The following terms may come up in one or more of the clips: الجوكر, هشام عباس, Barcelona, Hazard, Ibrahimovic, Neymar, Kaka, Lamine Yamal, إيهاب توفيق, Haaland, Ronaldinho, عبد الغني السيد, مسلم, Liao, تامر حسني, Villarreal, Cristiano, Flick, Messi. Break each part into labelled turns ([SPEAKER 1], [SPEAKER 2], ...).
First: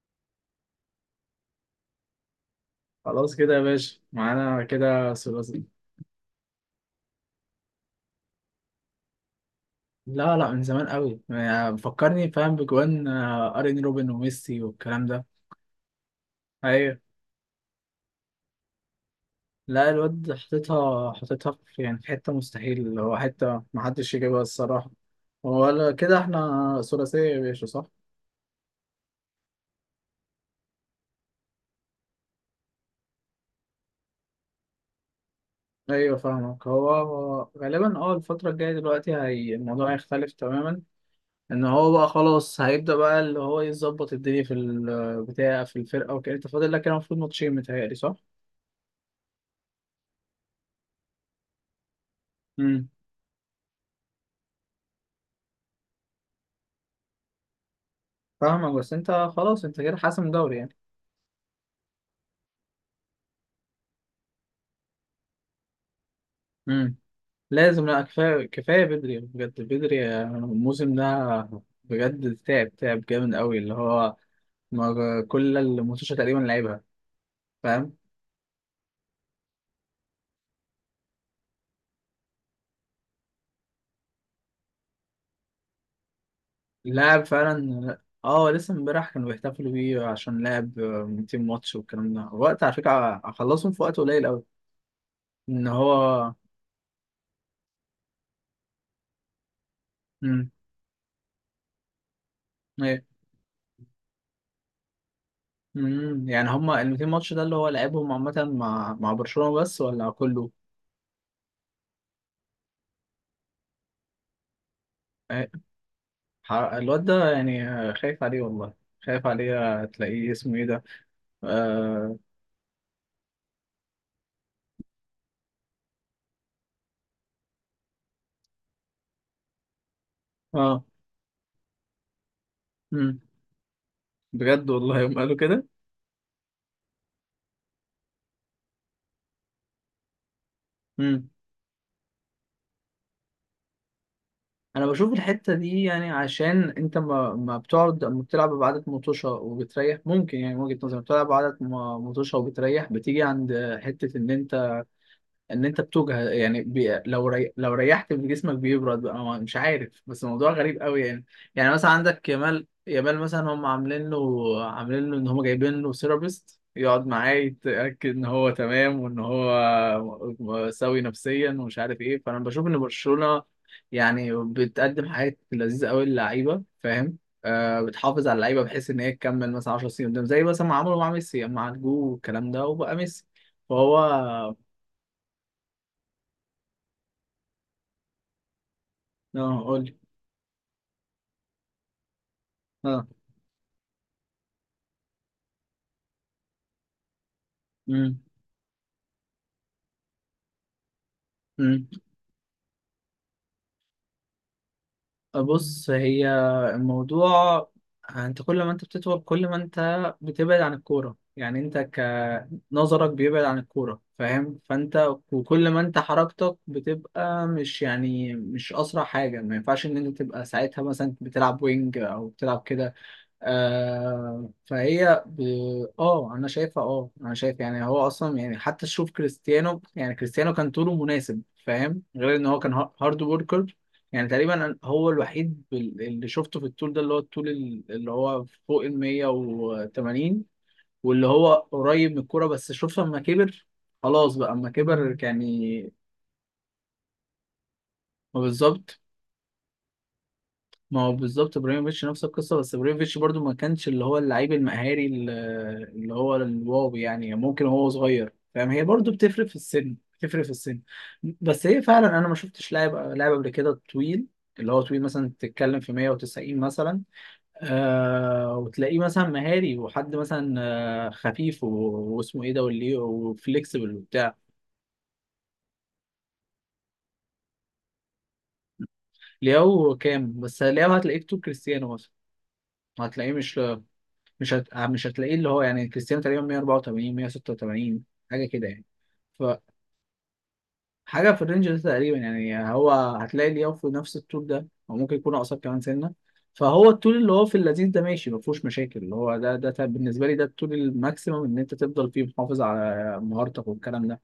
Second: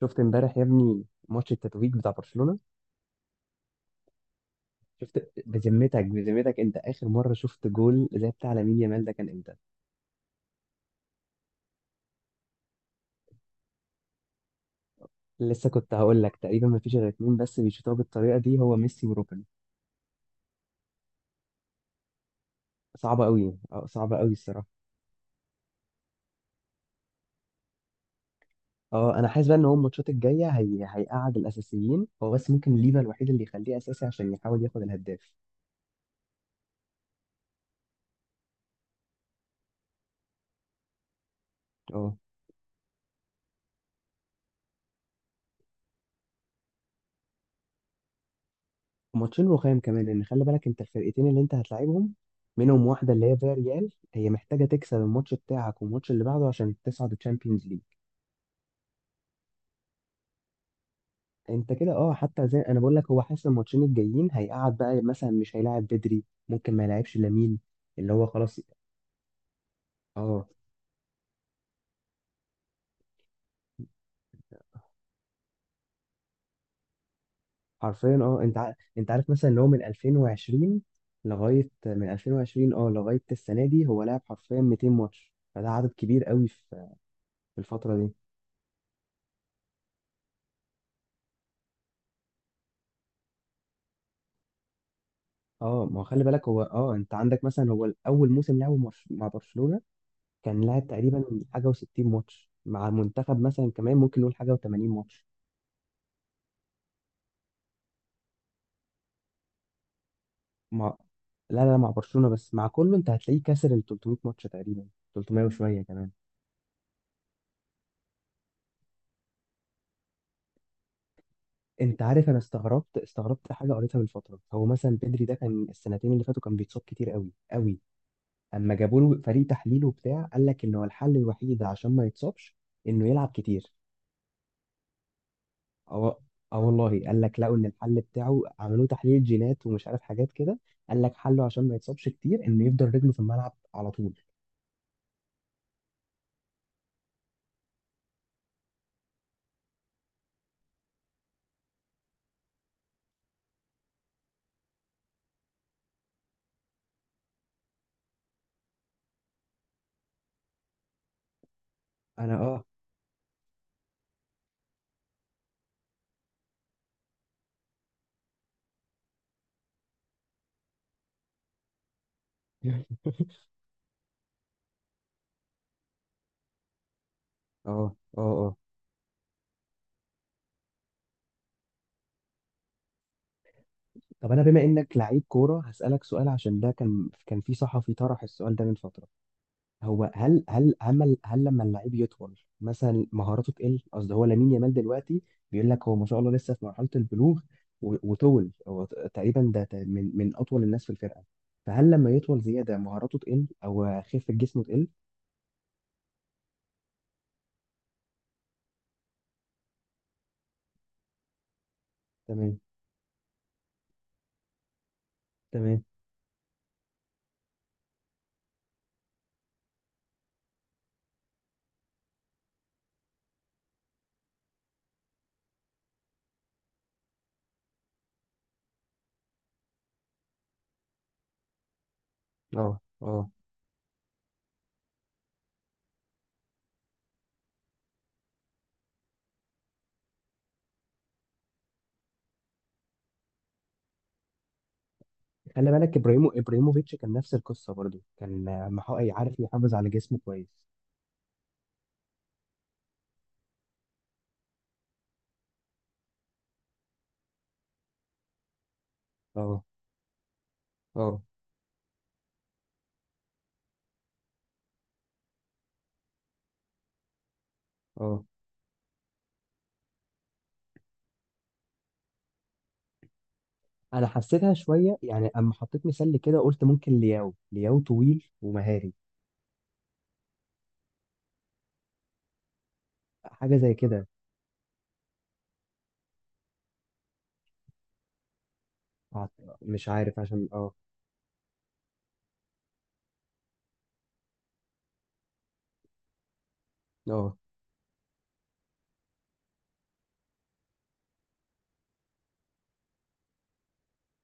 [SPEAKER 1] شفت امبارح يا ابني ماتش التتويج بتاع برشلونة.
[SPEAKER 2] خلاص كده يا باشا، معانا كده
[SPEAKER 1] شفت
[SPEAKER 2] ثلاثي.
[SPEAKER 1] بذمتك بذمتك، انت اخر مرة شفت جول زي بتاع لامين يامال ده كان امتى؟
[SPEAKER 2] لا، لا، من زمان قوي يعني، بفكرني فاهم بجوان، ارين روبن وميسي والكلام ده.
[SPEAKER 1] لسه كنت هقول لك، تقريبا ما فيش
[SPEAKER 2] ايوه.
[SPEAKER 1] غير اتنين بس بيشوطوها بالطريقة دي، هو ميسي وروبن.
[SPEAKER 2] لا، الواد حطيتها في، يعني في حته مستحيل، اللي هو
[SPEAKER 1] صعبة قوي،
[SPEAKER 2] حته ما حدش
[SPEAKER 1] صعبة قوي
[SPEAKER 2] يجيبها
[SPEAKER 1] الصراحة.
[SPEAKER 2] الصراحه. ولا كده، احنا ثلاثيه يا باشا، صح؟
[SPEAKER 1] اه انا حاسس بقى ان هو الماتشات الجاية هيقعد الاساسيين، هو بس ممكن ليفا الوحيد اللي يخليه اساسي عشان يحاول ياخد الهداف.
[SPEAKER 2] ايوه فاهمك. هو غالبا الفتره الجايه دلوقتي، هي الموضوع هيختلف تماما. ان هو بقى
[SPEAKER 1] اه،
[SPEAKER 2] خلاص هيبدا بقى اللي هو يظبط الدنيا في البتاع، في الفرقه وكده. انت فاضل لك كده المفروض ماتشين متهيألي، صح؟
[SPEAKER 1] ماتشين رخام كمان، لان خلي بالك انت الفرقتين اللي انت هتلاعبهم منهم
[SPEAKER 2] مم.
[SPEAKER 1] واحدة اللي هي فياريال، هي محتاجة تكسب الماتش بتاعك والماتش اللي بعده عشان تصعد الشامبيونز ليج.
[SPEAKER 2] فاهمك بس انت. خلاص انت كده حاسم دوري يعني.
[SPEAKER 1] انت كده، اه. حتى زي انا بقول لك، هو حاسس الماتشين الجايين هيقعد بقى، مثلا مش هيلاعب بدري، ممكن ما
[SPEAKER 2] امم
[SPEAKER 1] يلاعبش لامين.
[SPEAKER 2] لازم، لا،
[SPEAKER 1] اللي هو
[SPEAKER 2] كفايه
[SPEAKER 1] خلاص.
[SPEAKER 2] كفايه بدري يعني، بجد بدري،
[SPEAKER 1] اه.
[SPEAKER 2] الموسم ده. بجد تعب تعب جامد قوي اللي هو، كل الماتشات تقريبا لعبها، فاهم،
[SPEAKER 1] حرفيا، اه، انت عارف مثلا ان هو من 2020، لغايه من 2020 اه لغايه السنه دي هو لعب حرفيا 200 ماتش، فده عدد كبير قوي في
[SPEAKER 2] لاعب
[SPEAKER 1] في الفتره
[SPEAKER 2] فعلا.
[SPEAKER 1] دي.
[SPEAKER 2] اه، لسه امبارح كانوا بيحتفلوا بيه عشان لعب 200 ماتش والكلام ده، وقت على فكره اخلصهم في وقت قليل قوي ان
[SPEAKER 1] اه،
[SPEAKER 2] هو.
[SPEAKER 1] ما هو خلي بالك هو، اه، انت عندك مثلا هو اول موسم لعبه مع برشلونه،
[SPEAKER 2] امم
[SPEAKER 1] كان لعب تقريبا حاجه و60 ماتش، مع
[SPEAKER 2] ايه،
[SPEAKER 1] منتخب مثلا كمان ممكن نقول حاجه و80 ماتش.
[SPEAKER 2] يعني هما ال 200 ماتش ده اللي هو لعبهم عامه مع برشلونه بس ولا كله؟
[SPEAKER 1] مع لا لا، مع برشلونة بس، مع كله انت هتلاقيه كسر ال 300 ماتش تقريبا، 300 وشوية كمان.
[SPEAKER 2] الواد ده يعني، خايف عليه والله، خايف عليه، تلاقيه اسمه ايه ده.
[SPEAKER 1] انت
[SPEAKER 2] اه,
[SPEAKER 1] عارف، انا استغربت استغربت حاجة قريتها من فترة. هو مثلا بدري ده كان السنتين اللي فاتوا كان بيتصاب كتير قوي قوي، اما جابوا له فريق تحليل وبتاع قال لك ان هو
[SPEAKER 2] آه.
[SPEAKER 1] الحل الوحيد عشان ما يتصابش انه
[SPEAKER 2] مم.
[SPEAKER 1] يلعب كتير.
[SPEAKER 2] بجد والله يوم قالوا كده.
[SPEAKER 1] اه. اه والله، قال لك لقوا ان الحل بتاعه، عملوه تحليل جينات ومش عارف حاجات كده، قال لك
[SPEAKER 2] مم.
[SPEAKER 1] حله عشان ما يتصابش كتير انه يفضل رجله في الملعب على طول.
[SPEAKER 2] انا بشوف الحتة دي، يعني عشان انت ما بتقعد، ما بتلعب بعدد مطوشة وبتريح، ممكن يعني من وجهة نظري بتلعب بعدد مطوشة وبتريح، بتيجي عند حتة ان انت، ان انت بتوجع يعني، لو ريحت من جسمك بيبرد بقى، مش عارف، بس موضوع غريب قوي يعني. يعني مثلا عندك
[SPEAKER 1] انا
[SPEAKER 2] يامال مثلا، هم عاملين له ان هم جايبين له سيرابيست يقعد معاه، يتاكد ان هو تمام وان هو سوي نفسيا ومش عارف ايه. فانا بشوف ان برشلونه يعني بتقدم حاجات لذيذه قوي للعيبه، فاهم. آه،
[SPEAKER 1] اه
[SPEAKER 2] بتحافظ على
[SPEAKER 1] اه
[SPEAKER 2] اللعيبه بحيث ان هي تكمل مثلا 10 سنين قدام، زي مثلا ما عملوا مع ميسي مع الجو والكلام ده، وبقى ميسي. فهو
[SPEAKER 1] طب انا بما انك لعيب كوره هسالك سؤال، عشان ده كان في صحفي طرح السؤال ده من فتره.
[SPEAKER 2] قول.
[SPEAKER 1] هو هل لما اللعيب يطول
[SPEAKER 2] اه
[SPEAKER 1] مثلا مهاراته تقل؟ قصدي هو لامين يامال دلوقتي بيقول لك هو ما شاء الله لسه في مرحله البلوغ،
[SPEAKER 2] امم
[SPEAKER 1] وطول هو تقريبا ده من اطول الناس في الفرقه،
[SPEAKER 2] امم
[SPEAKER 1] فهل لما يطول زياده مهاراته تقل او خفه جسمه تقل؟
[SPEAKER 2] بص، هي الموضوع. انت كل ما انت بتطول، كل ما انت بتبعد عن الكوره، يعني انت
[SPEAKER 1] تمام.
[SPEAKER 2] كنظرك بيبعد عن الكوره، فاهم. فانت وكل ما
[SPEAKER 1] تمام.
[SPEAKER 2] انت حركتك بتبقى مش، يعني مش اسرع حاجه، ما ينفعش ان انت تبقى ساعتها مثلا بتلعب وينج او بتلعب كده. آه، اه انا شايفها، انا شايف، يعني هو اصلا يعني، حتى تشوف كريستيانو، يعني كريستيانو كان طوله مناسب، فاهم، غير ان هو كان
[SPEAKER 1] اه.
[SPEAKER 2] هارد
[SPEAKER 1] اه،
[SPEAKER 2] وركر. يعني تقريبا هو الوحيد اللي شفته في الطول ده، اللي هو الطول اللي هو فوق ال 180، واللي هو قريب من الكوره، بس شوف لما كبر. خلاص بقى اما كبر
[SPEAKER 1] خلي
[SPEAKER 2] يعني.
[SPEAKER 1] بالك ابراهيموفيتش كان نفس القصه، برضو كان آه،
[SPEAKER 2] بالظبط.
[SPEAKER 1] عارف يحافظ على جسمه كويس.
[SPEAKER 2] ما هو بالظبط ابراهيموفيتش نفس القصه، بس ابراهيموفيتش برضو ما كانش اللي هو اللعيب المهاري اللي هو الواو يعني، ممكن هو صغير، فاهم، هي برضو بتفرق في
[SPEAKER 1] اه.
[SPEAKER 2] السن، بتفرق في السن.
[SPEAKER 1] اه،
[SPEAKER 2] بس هي فعلا انا ما شفتش لاعب قبل كده طويل، اللي هو طويل مثلا تتكلم في 190 مثلا،
[SPEAKER 1] اه
[SPEAKER 2] وتلاقيه مثلا مهاري وحد مثلا، آه، خفيف واسمه ايه ده، واللي وفليكسبل
[SPEAKER 1] انا
[SPEAKER 2] وبتاع.
[SPEAKER 1] حسيتها شويه يعني، اما حطيت مثال كده قلت ممكن لياو، طويل ومهاري
[SPEAKER 2] لياو كام؟ بس لياو هتلاقيه في طول كريستيانو مثلا، هتلاقيه
[SPEAKER 1] حاجه
[SPEAKER 2] مش،
[SPEAKER 1] زي كده.
[SPEAKER 2] مش هتلاقيه اللي هو يعني، كريستيانو تقريبا 184 186، حاجه كده يعني.
[SPEAKER 1] مش عارف عشان
[SPEAKER 2] فحاجه في الرينج ده تقريبا يعني، هو هتلاقي لياو في نفس الطول ده او ممكن يكون اقصر كمان سنه. فهو الطول اللي
[SPEAKER 1] اه
[SPEAKER 2] هو في اللذيذ ده ماشي، ما فيهوش مشاكل اللي هو بالنسبه لي ده الطول الماكسيمم ان انت تفضل فيه محافظ على مهارتك والكلام ده.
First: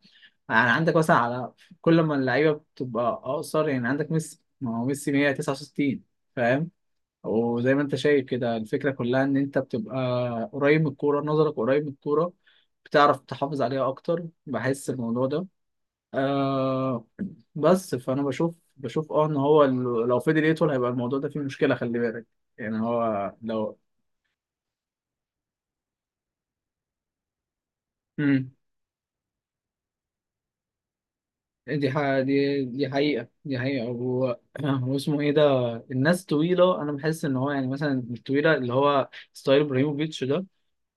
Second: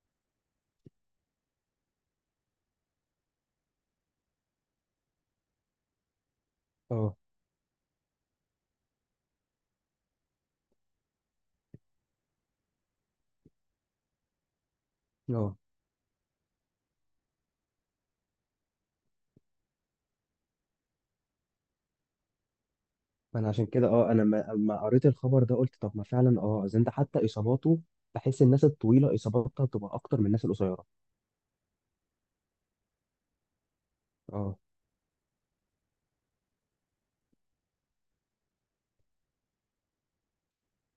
[SPEAKER 2] يعني عندك مثلا على، كل ما اللعيبه بتبقى اقصر، يعني عندك ميسي، ما هو ميسي 169، فاهم،
[SPEAKER 1] اه
[SPEAKER 2] وزي ما انت شايف كده الفكرة كلها ان انت بتبقى قريب من الكورة، نظرك قريب من الكورة، بتعرف تحافظ عليها اكتر، بحس الموضوع ده.
[SPEAKER 1] اه
[SPEAKER 2] آه، بس فانا بشوف ان هو لو فضل يطول هيبقى الموضوع ده فيه مشكلة، خلي بالك. يعني هو
[SPEAKER 1] فانا عشان
[SPEAKER 2] لو.
[SPEAKER 1] كده، اه، انا اما قريت الخبر ده قلت، طب ما فعلا، اه، اذا انت حتى اصاباته، بحس
[SPEAKER 2] امم
[SPEAKER 1] الناس الطويله اصاباتها بتبقى اكتر من الناس القصيره.
[SPEAKER 2] دي حقيقة، دي حقيقة. هو
[SPEAKER 1] اه.
[SPEAKER 2] هو اسمه ايه ده. الناس طويلة، انا بحس ان هو يعني مثلا الطويلة اللي هو ستايل ابراهيموفيتش ده،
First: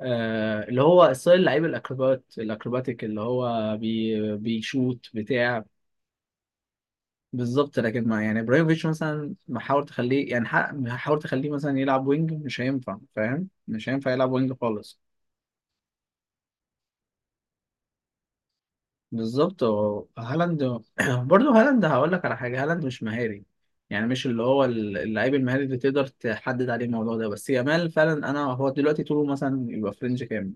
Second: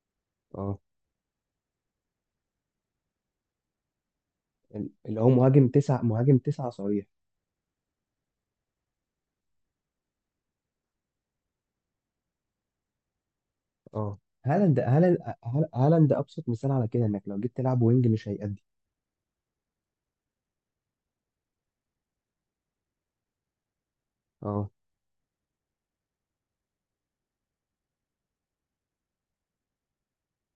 [SPEAKER 1] اه،
[SPEAKER 2] اللي هو ستايل لعيب الاكروبات الاكروباتيك اللي هو بيشوت
[SPEAKER 1] اللي هو
[SPEAKER 2] بتاع.
[SPEAKER 1] مهاجم تسعه، مهاجم تسعه صريح.
[SPEAKER 2] بالظبط، لكن ما يعني ابراهيموفيتش مثلا محاول تخليه يعني، حاول تخليه مثلا يلعب وينج، مش هينفع، فاهم، مش هينفع
[SPEAKER 1] اه،
[SPEAKER 2] يلعب وينج
[SPEAKER 1] هالاند،
[SPEAKER 2] خالص.
[SPEAKER 1] هالاند ابسط مثال على كده، انك لو جيت تلعب وينج مش هيأدي.
[SPEAKER 2] بالظبط. هو هالاند. برضه هالاند هقول لك على حاجه، هالاند مش مهاري، يعني مش اللي هو
[SPEAKER 1] اه،
[SPEAKER 2] اللعيب المهاري اللي تقدر تحدد عليه الموضوع ده. بس يامال فعلا، انا هو دلوقتي طوله مثلا يبقى فرنج كام،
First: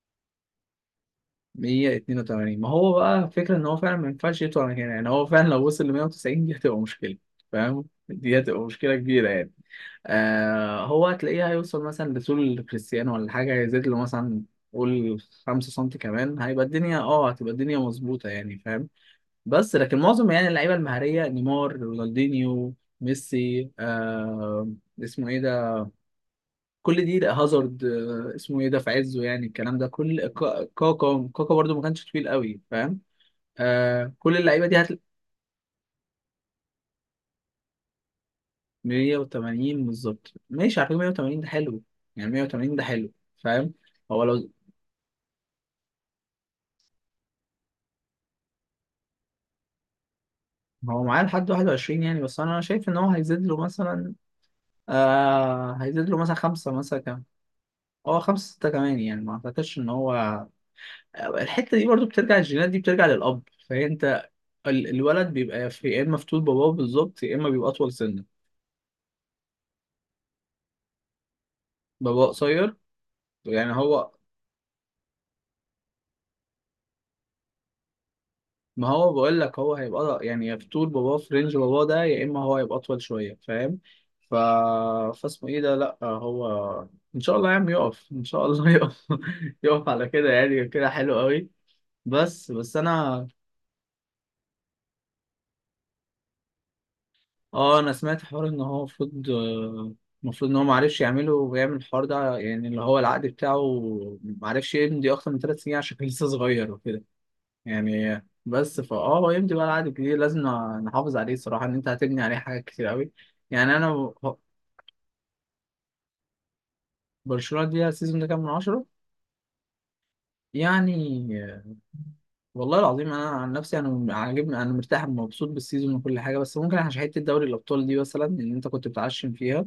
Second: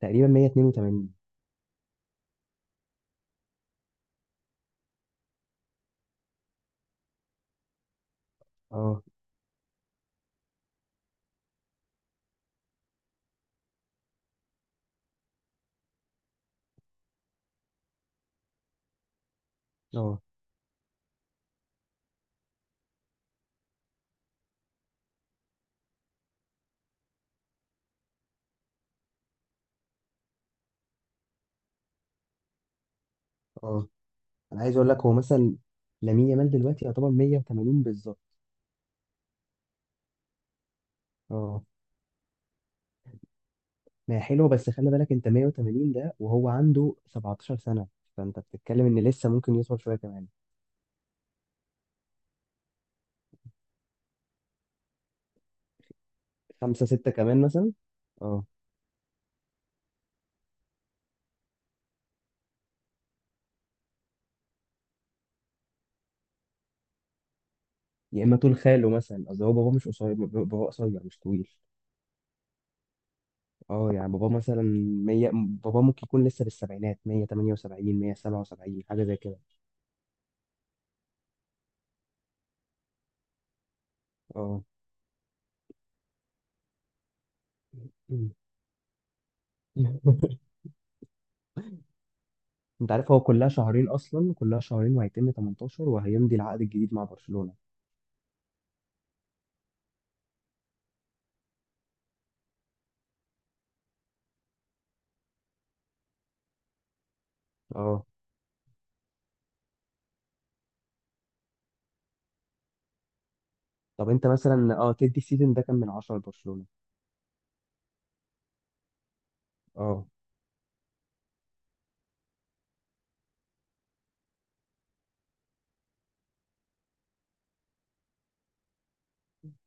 [SPEAKER 1] تقريبا 182.
[SPEAKER 2] 182. ما هو بقى فكرة ان هو فعلا ما ينفعش يطلع من هنا، يعني هو فعلا لو وصل ل 190 دي هتبقى مشكلة، فاهم، دي هتبقى مشكلة
[SPEAKER 1] اه
[SPEAKER 2] كبيرة يعني. آه، هو هتلاقيه هيوصل مثلا لطول كريستيانو، ولا حاجة هيزيد له مثلا، قول، 5 سم كمان، هيبقى الدنيا اه هتبقى الدنيا مظبوطة، يعني فاهم. بس لكن
[SPEAKER 1] اه
[SPEAKER 2] معظم يعني اللعيبة المهارية، نيمار، رونالدينيو، ميسي، اسمه ايه ده كل دي، لا، هازارد، اسمه ايه ده في عزه يعني، الكلام ده كل، كاكا، كاكا برضو ما كانش طويل قوي، فاهم،
[SPEAKER 1] اه،
[SPEAKER 2] آه، كل
[SPEAKER 1] انا
[SPEAKER 2] اللعيبه
[SPEAKER 1] عايز
[SPEAKER 2] دي
[SPEAKER 1] اقول لك،
[SPEAKER 2] هتلاقي
[SPEAKER 1] هو مثلا لامين يامال دلوقتي يعتبر 180 بالظبط.
[SPEAKER 2] 180 بالظبط. ماشي، على فكره 180 ده
[SPEAKER 1] اه،
[SPEAKER 2] حلو، يعني 180 ده حلو، فاهم.
[SPEAKER 1] ما هي
[SPEAKER 2] هو
[SPEAKER 1] حلوه
[SPEAKER 2] لو.
[SPEAKER 1] بس خلي بالك انت 180 ده وهو عنده 17 سنه، فانت بتتكلم ان لسه ممكن يوصل شويه كمان.
[SPEAKER 2] هو معاه لحد 21 يعني، بس انا شايف ان هو هيزيد له مثلا، آه هيزيد له مثلا خمسه
[SPEAKER 1] خمسة
[SPEAKER 2] مثلا
[SPEAKER 1] ستة
[SPEAKER 2] كام.
[SPEAKER 1] كمان مثلا.
[SPEAKER 2] هو
[SPEAKER 1] اه،
[SPEAKER 2] خمسه سته كمان يعني، ما اعتقدش ان هو. الحته دي برضو بترجع، الجينات دي بترجع للاب، فانت الولد بيبقى في يا اما في طول باباه بالظبط، يا اما بيبقى اطول سنه.
[SPEAKER 1] يا اما طول خاله مثلا، قصدي هو بابا مش قصير، بابا قصير مش طويل.
[SPEAKER 2] باباه قصير يعني
[SPEAKER 1] اه،
[SPEAKER 2] هو.
[SPEAKER 1] يعني بابا مثلا 100، بابا ممكن يكون لسه في السبعينات، 178 177
[SPEAKER 2] ما
[SPEAKER 1] حاجه
[SPEAKER 2] هو
[SPEAKER 1] زي كده.
[SPEAKER 2] بقول لك هو هيبقى يعني، يا في طول باباه، في رينج باباه ده، يا اما هو هيبقى اطول شويه، فاهم. ف
[SPEAKER 1] اه.
[SPEAKER 2] فاسمه ايه ده. لا هو، ان شاء الله يا عم يقف، ان شاء الله يقف. يقف على كده يعني، كده حلو قوي. بس بس
[SPEAKER 1] انت عارف هو
[SPEAKER 2] انا،
[SPEAKER 1] كلها شهرين، اصلا كلها شهرين وهيتم 18 وهيمضي العقد الجديد مع برشلونه.
[SPEAKER 2] اه انا سمعت حوار ان هو المفروض، ان هو ما عرفش يعمله ويعمل الحوار ده، يعني اللي هو العقد بتاعه ما عرفش يمضي اكتر من 3 سنين عشان كان لسه صغير
[SPEAKER 1] اه.
[SPEAKER 2] يعني. بس فاه هو يمضي بقى العقد الجديد، لازم نحافظ عليه الصراحه، ان انت هتبني عليه حاجات كتير قوي يعني. انا
[SPEAKER 1] طب انت مثلا، اه، تدي السيزون ده كام من عشرة لبرشلونة؟
[SPEAKER 2] برشلونه دي السيزون ده كام من عشرة؟
[SPEAKER 1] اه.
[SPEAKER 2] يعني والله العظيم انا عن نفسي انا عاجبني، انا مرتاح ومبسوط بالسيزون وكل حاجه، بس ممكن عشان حته دوري الابطال دي مثلا اللي انت كنت بتعشم فيها،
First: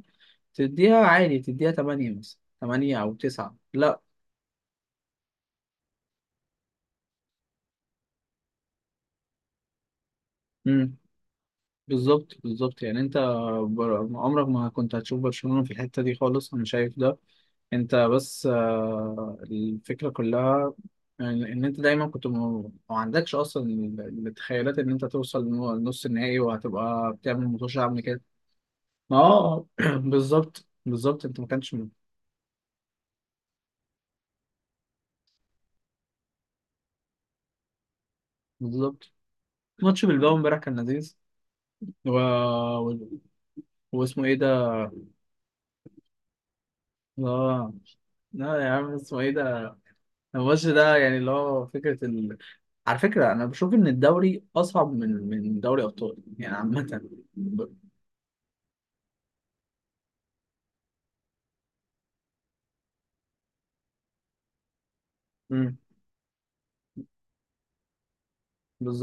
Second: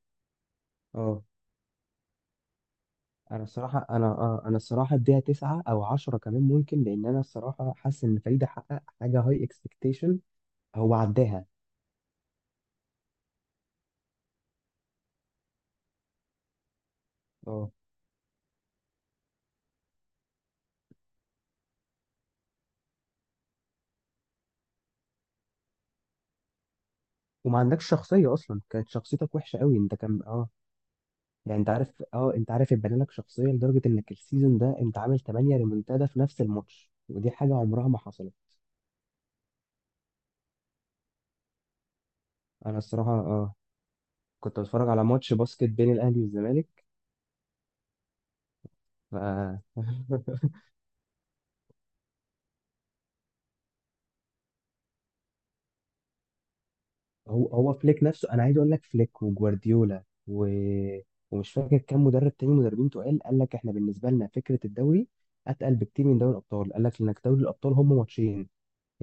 [SPEAKER 2] تديها
[SPEAKER 1] اه،
[SPEAKER 2] عادي، تديها 8 مثلا، 8 او
[SPEAKER 1] انا
[SPEAKER 2] 9.
[SPEAKER 1] الصراحة، انا الصراحة اديها تسعة او عشرة كمان ممكن، لان انا الصراحة حاسس ان فريد حقق حاجة هاي اكسبكتيشن،
[SPEAKER 2] لا،
[SPEAKER 1] هو عداها.
[SPEAKER 2] بالظبط، بالظبط يعني انت، عمرك ما كنت هتشوف برشلونة في الحتة دي خالص، انا شايف ده.
[SPEAKER 1] اه،
[SPEAKER 2] انت بس، الفكرة كلها ان، انت دايما كنت ما عندكش اصلا التخيلات ان انت توصل لنص النهائي وهتبقى بتعمل
[SPEAKER 1] وما
[SPEAKER 2] ماتش
[SPEAKER 1] عندكش
[SPEAKER 2] عامل كده.
[SPEAKER 1] شخصية، اصلا كانت
[SPEAKER 2] ما
[SPEAKER 1] شخصيتك وحشة
[SPEAKER 2] اه
[SPEAKER 1] قوي، انت كان اه.
[SPEAKER 2] بالظبط، بالظبط انت ما
[SPEAKER 1] يعني انت
[SPEAKER 2] كانش
[SPEAKER 1] عارف، اه، انت عارف اتبنى لك شخصية لدرجة انك السيزون ده انت عامل 8 ريمونتادا في نفس الماتش، ودي حاجة عمرها ما حصلت.
[SPEAKER 2] بالظبط. ماتش بالباو امبارح كان لذيذ. و...
[SPEAKER 1] انا
[SPEAKER 2] و...
[SPEAKER 1] الصراحة اه،
[SPEAKER 2] واسمه ايه
[SPEAKER 1] كنت
[SPEAKER 2] ده.
[SPEAKER 1] بتفرج على ماتش باسكت بين الاهلي والزمالك.
[SPEAKER 2] اه لا يا عم،
[SPEAKER 1] ف
[SPEAKER 2] اسمه ايه ده. الماتش ده يعني اللي هو فكرة، على فكرة أنا بشوف إن الدوري أصعب من دوري أبطال يعني عامة.
[SPEAKER 1] هو
[SPEAKER 2] ب-
[SPEAKER 1] فليك نفسه، انا عايز اقول لك فليك وجوارديولا ومش فاكر كام مدرب تاني، مدربين تقال، قال لك احنا بالنسبه لنا فكره الدوري اتقل
[SPEAKER 2] امم
[SPEAKER 1] بكتير من دوري الابطال، قال لك انك دوري الابطال هم ماتشين،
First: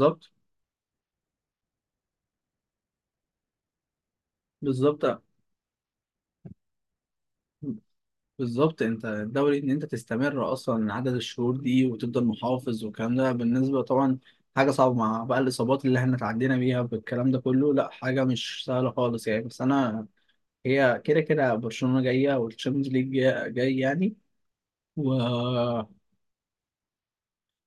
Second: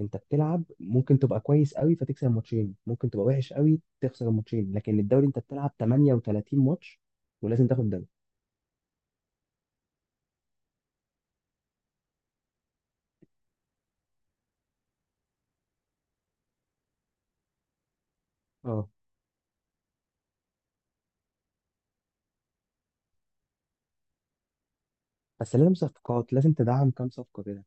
[SPEAKER 1] انت بتلعب ممكن تبقى كويس قوي فتكسب الماتشين، ممكن تبقى وحش قوي تخسر الماتشين، لكن
[SPEAKER 2] بالظبط،
[SPEAKER 1] الدوري انت بتلعب 38 ماتش ولازم تاخد الدوري.
[SPEAKER 2] بالظبط أنت الدوري، إن أنت تستمر أصلا عدد الشهور دي وتفضل محافظ والكلام ده، بالنسبة طبعا حاجة صعبة مع بقى الإصابات اللي إحنا اتعدينا بيها بالكلام ده كله، لأ حاجة مش
[SPEAKER 1] اه.
[SPEAKER 2] سهلة خالص يعني، بس أنا هي كده كده برشلونة جاية والتشامبيونز ليج جاي جاي يعني. و
[SPEAKER 1] بس لازم صفقات، لازم تدعم كام صفقه كده.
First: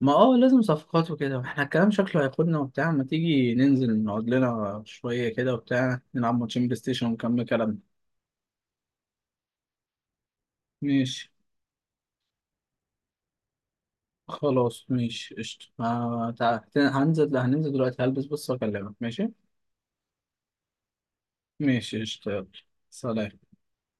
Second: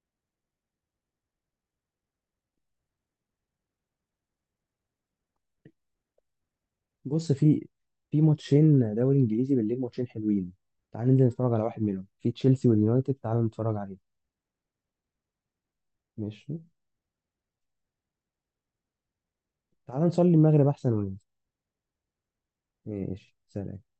[SPEAKER 2] ما اه لازم صفقات وكده، احنا الكلام شكله هياخدنا وبتاع، ما تيجي ننزل نقعد لنا شوية كده وبتاع، نلعب ماتشين بلاي ستيشن
[SPEAKER 1] بص،
[SPEAKER 2] ونكمل
[SPEAKER 1] في
[SPEAKER 2] كلامنا.
[SPEAKER 1] ماتشين دوري انجليزي بالليل، ماتشين حلوين، تعال ننزل
[SPEAKER 2] ماشي.
[SPEAKER 1] نتفرج على واحد منهم، في تشيلسي واليونايتد، تعال نتفرج عليه.
[SPEAKER 2] خلاص ماشي قشطة،
[SPEAKER 1] ماشي،
[SPEAKER 2] هننزل هننزل دلوقتي، هلبس بس واكلمك، ماشي.
[SPEAKER 1] تعال نصلي المغرب احسن وننزل.
[SPEAKER 2] ماشي قشطة، يلا. سلام.
[SPEAKER 1] ماشي، سلام.